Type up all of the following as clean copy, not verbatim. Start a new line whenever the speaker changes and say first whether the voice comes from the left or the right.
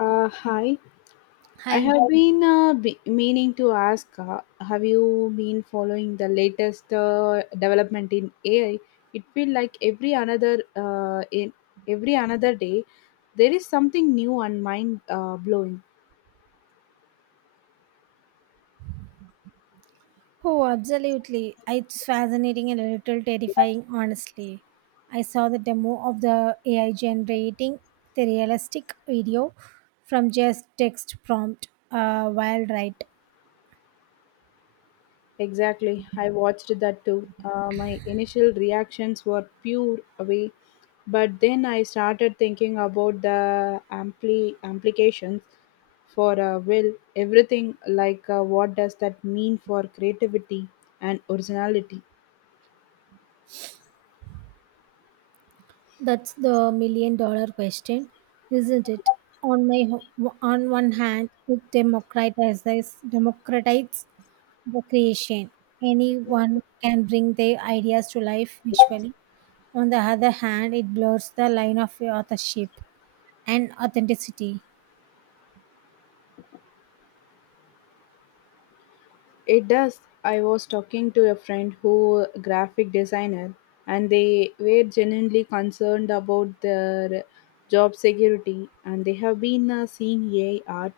left: Hi, I
right: Hi.
left: have been meaning to ask, have you been following the latest development in AI? It feels like every another in every another day there is something new and mind blowing
right: Oh, absolutely. It's fascinating and a little terrifying, honestly. I saw the demo of the AI generating the realistic video from just text prompt while right.
left: Exactly. I watched that too. My initial reactions were pure away, but then I started thinking about the implications for, will everything, like, what does that mean for creativity and originality?
right: That's the million dollar question, isn't it? On one hand, it democratizes the creation. Anyone can bring their ideas to life visually. On the other hand, it blurs the line of authorship and authenticity.
left: It does. I was talking to a friend who graphic designer, and they were genuinely concerned about their job security, and they have been seeing AI art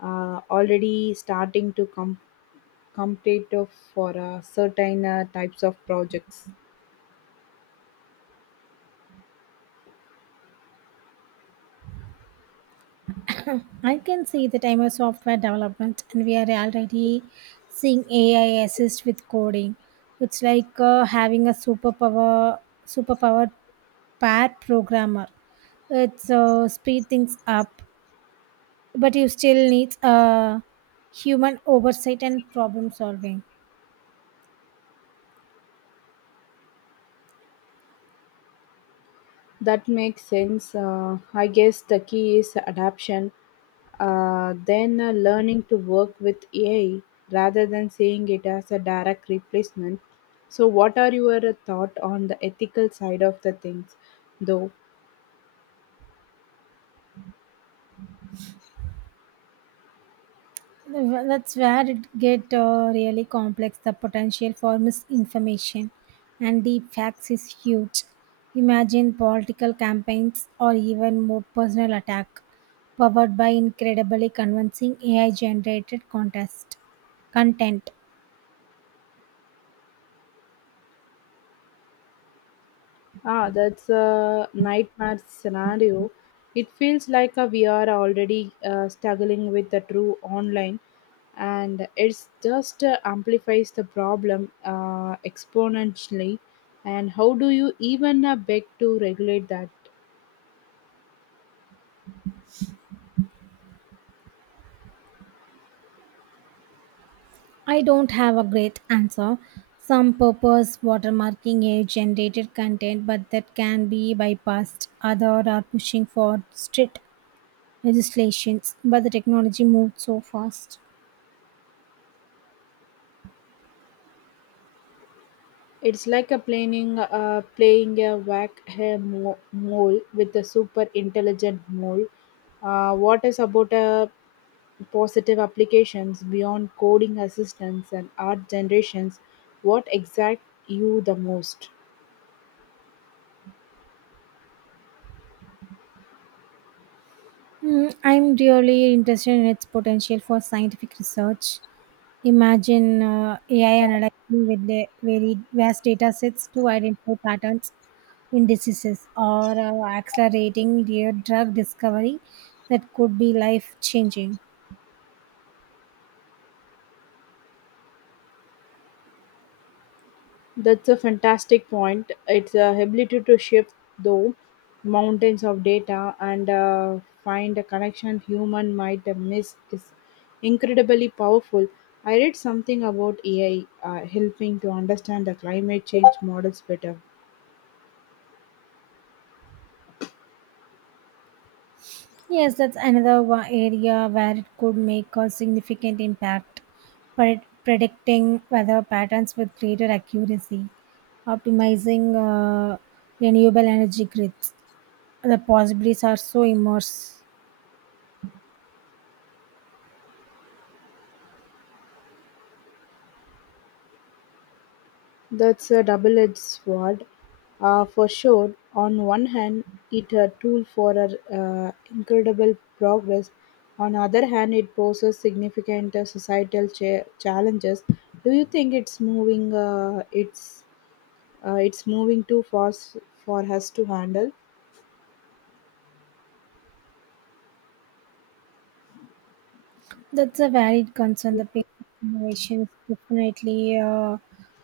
left: already starting to come competitive for certain types of projects.
right: I can see the time of software development, and we are already seeing AI assist with coding. It's like having a superpower pair programmer. It's speed things up, but you still need human oversight and problem solving.
left: That makes sense. I guess the key is adaptation, then learning to work with AI rather than seeing it as a direct replacement. So, what are your thought on the ethical side of the things, though?
right: That's where it get really complex. The potential for misinformation and deep facts is huge. Imagine political campaigns or even more personal attack powered by incredibly convincing AI generated contest content.
left: Ah, that's a nightmare scenario. It feels like we are already struggling with the true online, and it's just amplifies the problem exponentially. And how do you even beg to regulate that?
right: I don't have a great answer. Some purpose watermarking AI generated content, but that can be bypassed. Other are pushing for strict legislations, but the technology moved so fast.
left: It's like a playing playing a whack a mole with a super intelligent mole. What is about a positive applications beyond coding assistance and art generations, what exact you the most?
right: Mm, I'm really interested in its potential for scientific research. Imagine AI analyzing with the very vast data sets to identify patterns in diseases or accelerating their drug discovery that could be life changing.
left: That's a fantastic point. It's a ability to shift though mountains of data and find a connection human might miss is incredibly powerful. I read something about AI helping to understand the climate change models better.
right: Yes, that's another one area where it could make a significant impact, predicting weather patterns with greater accuracy, optimizing renewable energy grids. The possibilities are so immense.
left: That's a double-edged sword, for sure. On one hand, it a tool for incredible progress. On the other hand, it poses significant societal challenges. Do you think it's moving? It's moving too fast for us to handle?
right: That's a valid concern. The pace of innovation is definitely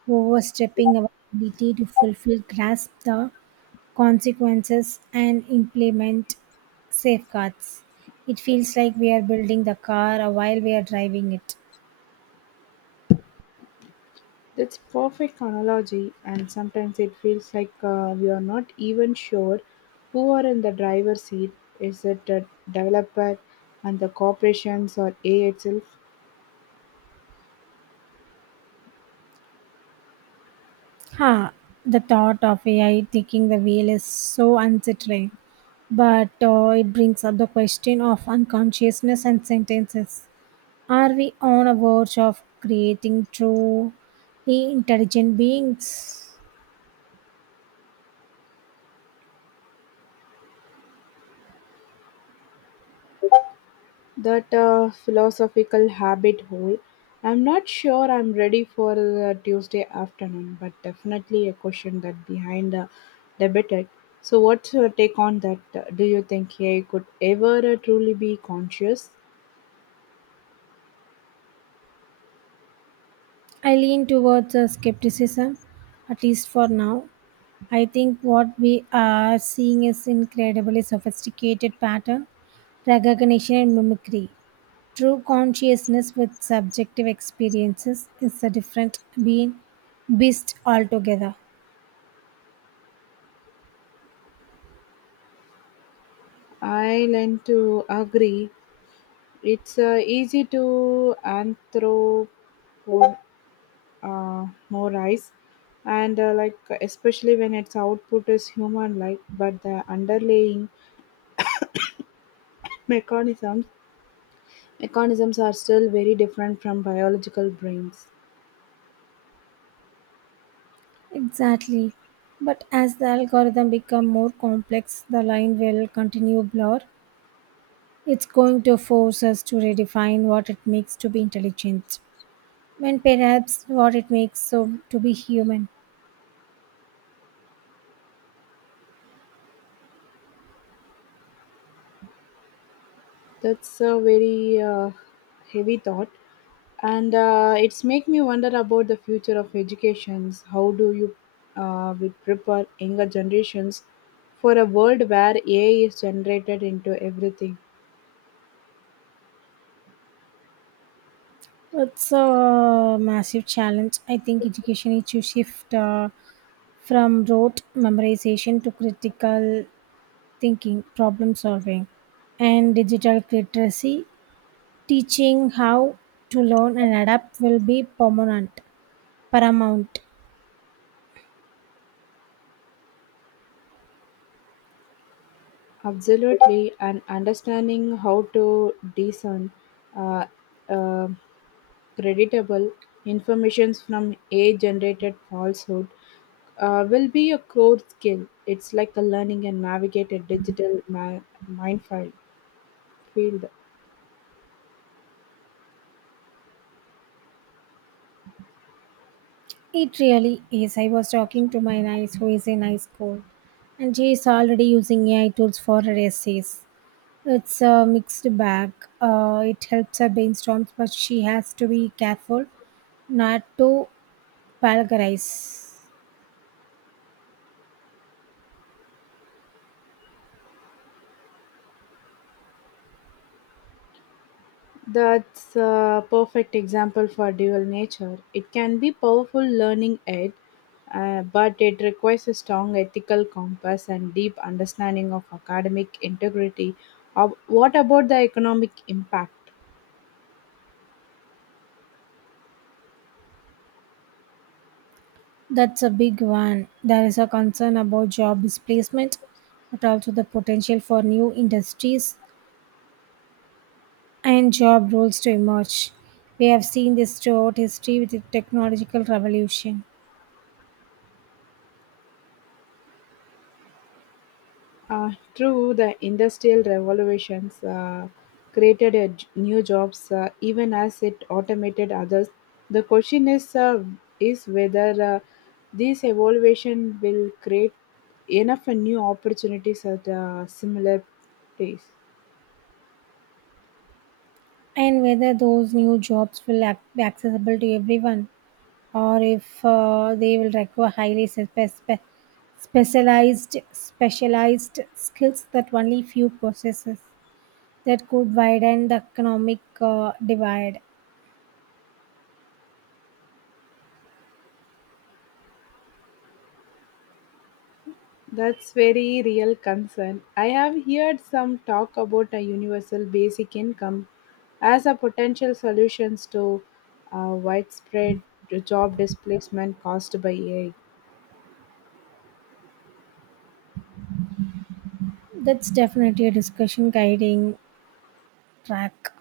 right: overstepping our ability to fulfill, grasp the consequences, and implement safeguards. It feels like we are building the car while we are driving it.
left: That's perfect analogy, and sometimes it feels like we are not even sure who are in the driver's seat. Is it the developer and the corporations, or AI itself?
right: Huh. The thought of AI taking the wheel is so unsettling, but it brings up the question of unconsciousness and sentences. Are we on a verge of creating truly intelligent beings?
left: That philosophical habit hole. I'm not sure I'm ready for the Tuesday afternoon, but definitely a question that behind the debated. So, what's your take on that? Do you think AI could ever truly be conscious?
right: I lean towards a skepticism, at least for now. I think what we are seeing is incredibly sophisticated pattern recognition and mimicry. True consciousness with subjective experiences is a different beast altogether.
left: I lean to agree. It's easy to anthropomorphize, and, like, especially when its output is human-like, but the underlying mechanisms mechanisms are still very different from biological brains.
right: Exactly. But as the algorithm become more complex, the line will continue blur. It's going to force us to redefine what it means to be intelligent and perhaps what it makes so to be human.
left: That's a very heavy thought, and it's make me wonder about the future of educations. How do you we prepare younger generations for a world where AI is generated into everything?
right: It's a massive challenge. I think education needs to shift from rote memorization to critical thinking, problem solving, and digital literacy. Teaching how to learn and adapt will be paramount.
left: Absolutely, and understanding how to discern, uh, uh, creditable informations from AI generated falsehood will be a core skill. It's like a learning and navigate a digital minefield. Field.
right: It really is. I was talking to my niece who is in high school, and she is already using AI tools for her essays. It's a mixed bag. It helps her brainstorm, but she has to be careful not to plagiarize.
left: That's a perfect example for dual nature. It can be powerful learning aid, but it requires a strong ethical compass and deep understanding of academic integrity. What about the economic impact?
right: That's a big one. There is a concern about job displacement, but also the potential for new industries and job roles to emerge. We have seen this throughout history with the technological revolution.
left: True, the industrial revolutions created new jobs, even as it automated others. The question is whether this evolution will create enough new opportunities at a similar pace.
right: And whether those new jobs will be accessible to everyone or if they will require highly specialized skills that only few possesses. That could widen the economic divide.
left: That's very real concern. I have heard some talk about a universal basic income as a potential solutions to widespread job displacement caused by AI.
right: That's definitely a discussion guiding track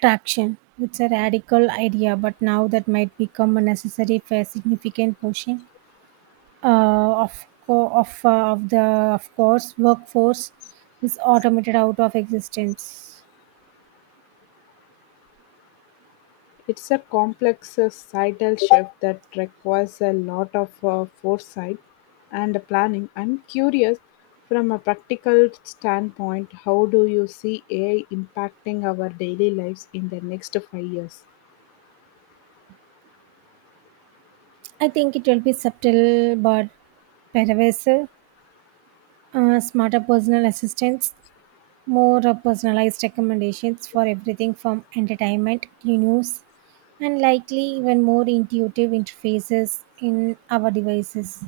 right: traction. It's a radical idea, but now that might become a necessary for significant pushing of co- of the of course workforce is automated out of existence.
left: It's a complex sidal shift that requires a lot of foresight and planning. I'm curious, from a practical standpoint, how do you see AI impacting our daily lives in the next 5 years?
right: I think it will be subtle but pervasive. Smarter personal assistants, more personalized recommendations for everything from entertainment to news, and likely even more intuitive interfaces in our devices.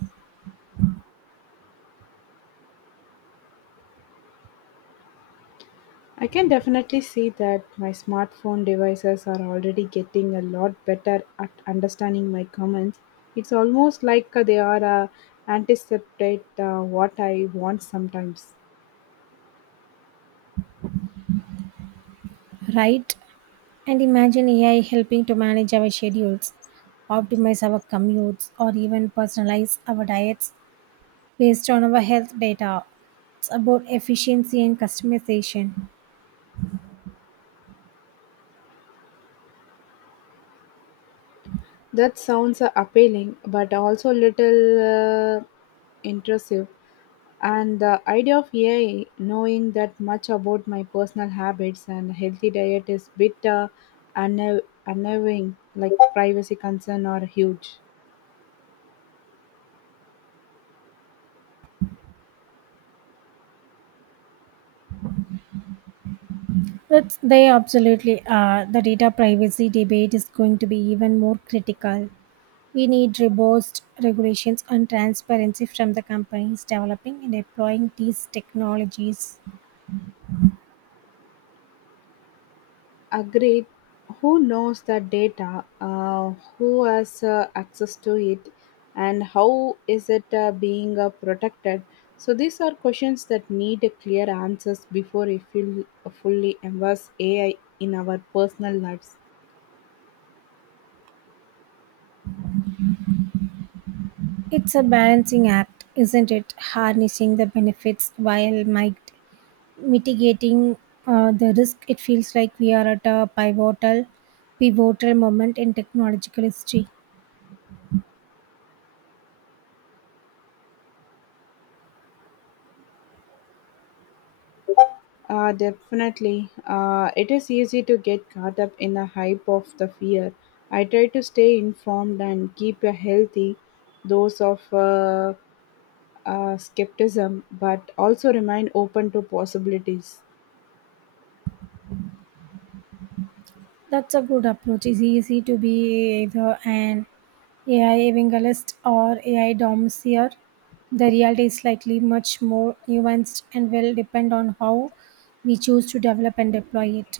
left: I can definitely see that my smartphone devices are already getting a lot better at understanding my comments. It's almost like they are anticipate what I want sometimes.
right: Right? And imagine AI helping to manage our schedules, optimize our commutes, or even personalize our diets based on our health data. It's about efficiency and customization.
left: That sounds appealing, but also little, uh, intrusive. And the idea of AI knowing that much about my personal habits and healthy diet is bit, unnerving, like privacy concern are huge.
right: But they absolutely are. The data privacy debate is going to be even more critical. We need robust regulations and transparency from the companies developing and deploying these technologies.
left: Agreed. Who knows the data? Who has access to it? And how is it being protected? So these are questions that need clear answers before we feel fully embrace AI in our personal lives.
right: It's a balancing act, isn't it? Harnessing the benefits while might mitigating the risk. It feels like we are at a pivotal moment in technological history.
left: Definitely. It is easy to get caught up in the hype of the fear. I try to stay informed and keep a healthy dose of skepticism, but also remain open to possibilities.
right: That's a good approach. It's easy to be either an AI evangelist or AI domseer. The reality is likely much more nuanced and will depend on how we choose to develop and deploy it.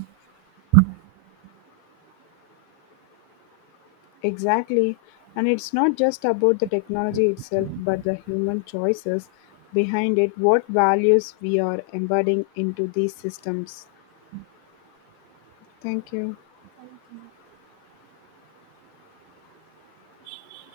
left: Exactly. And it's not just about the technology itself, but the human choices behind it, what values we are embedding into these systems. Thank you.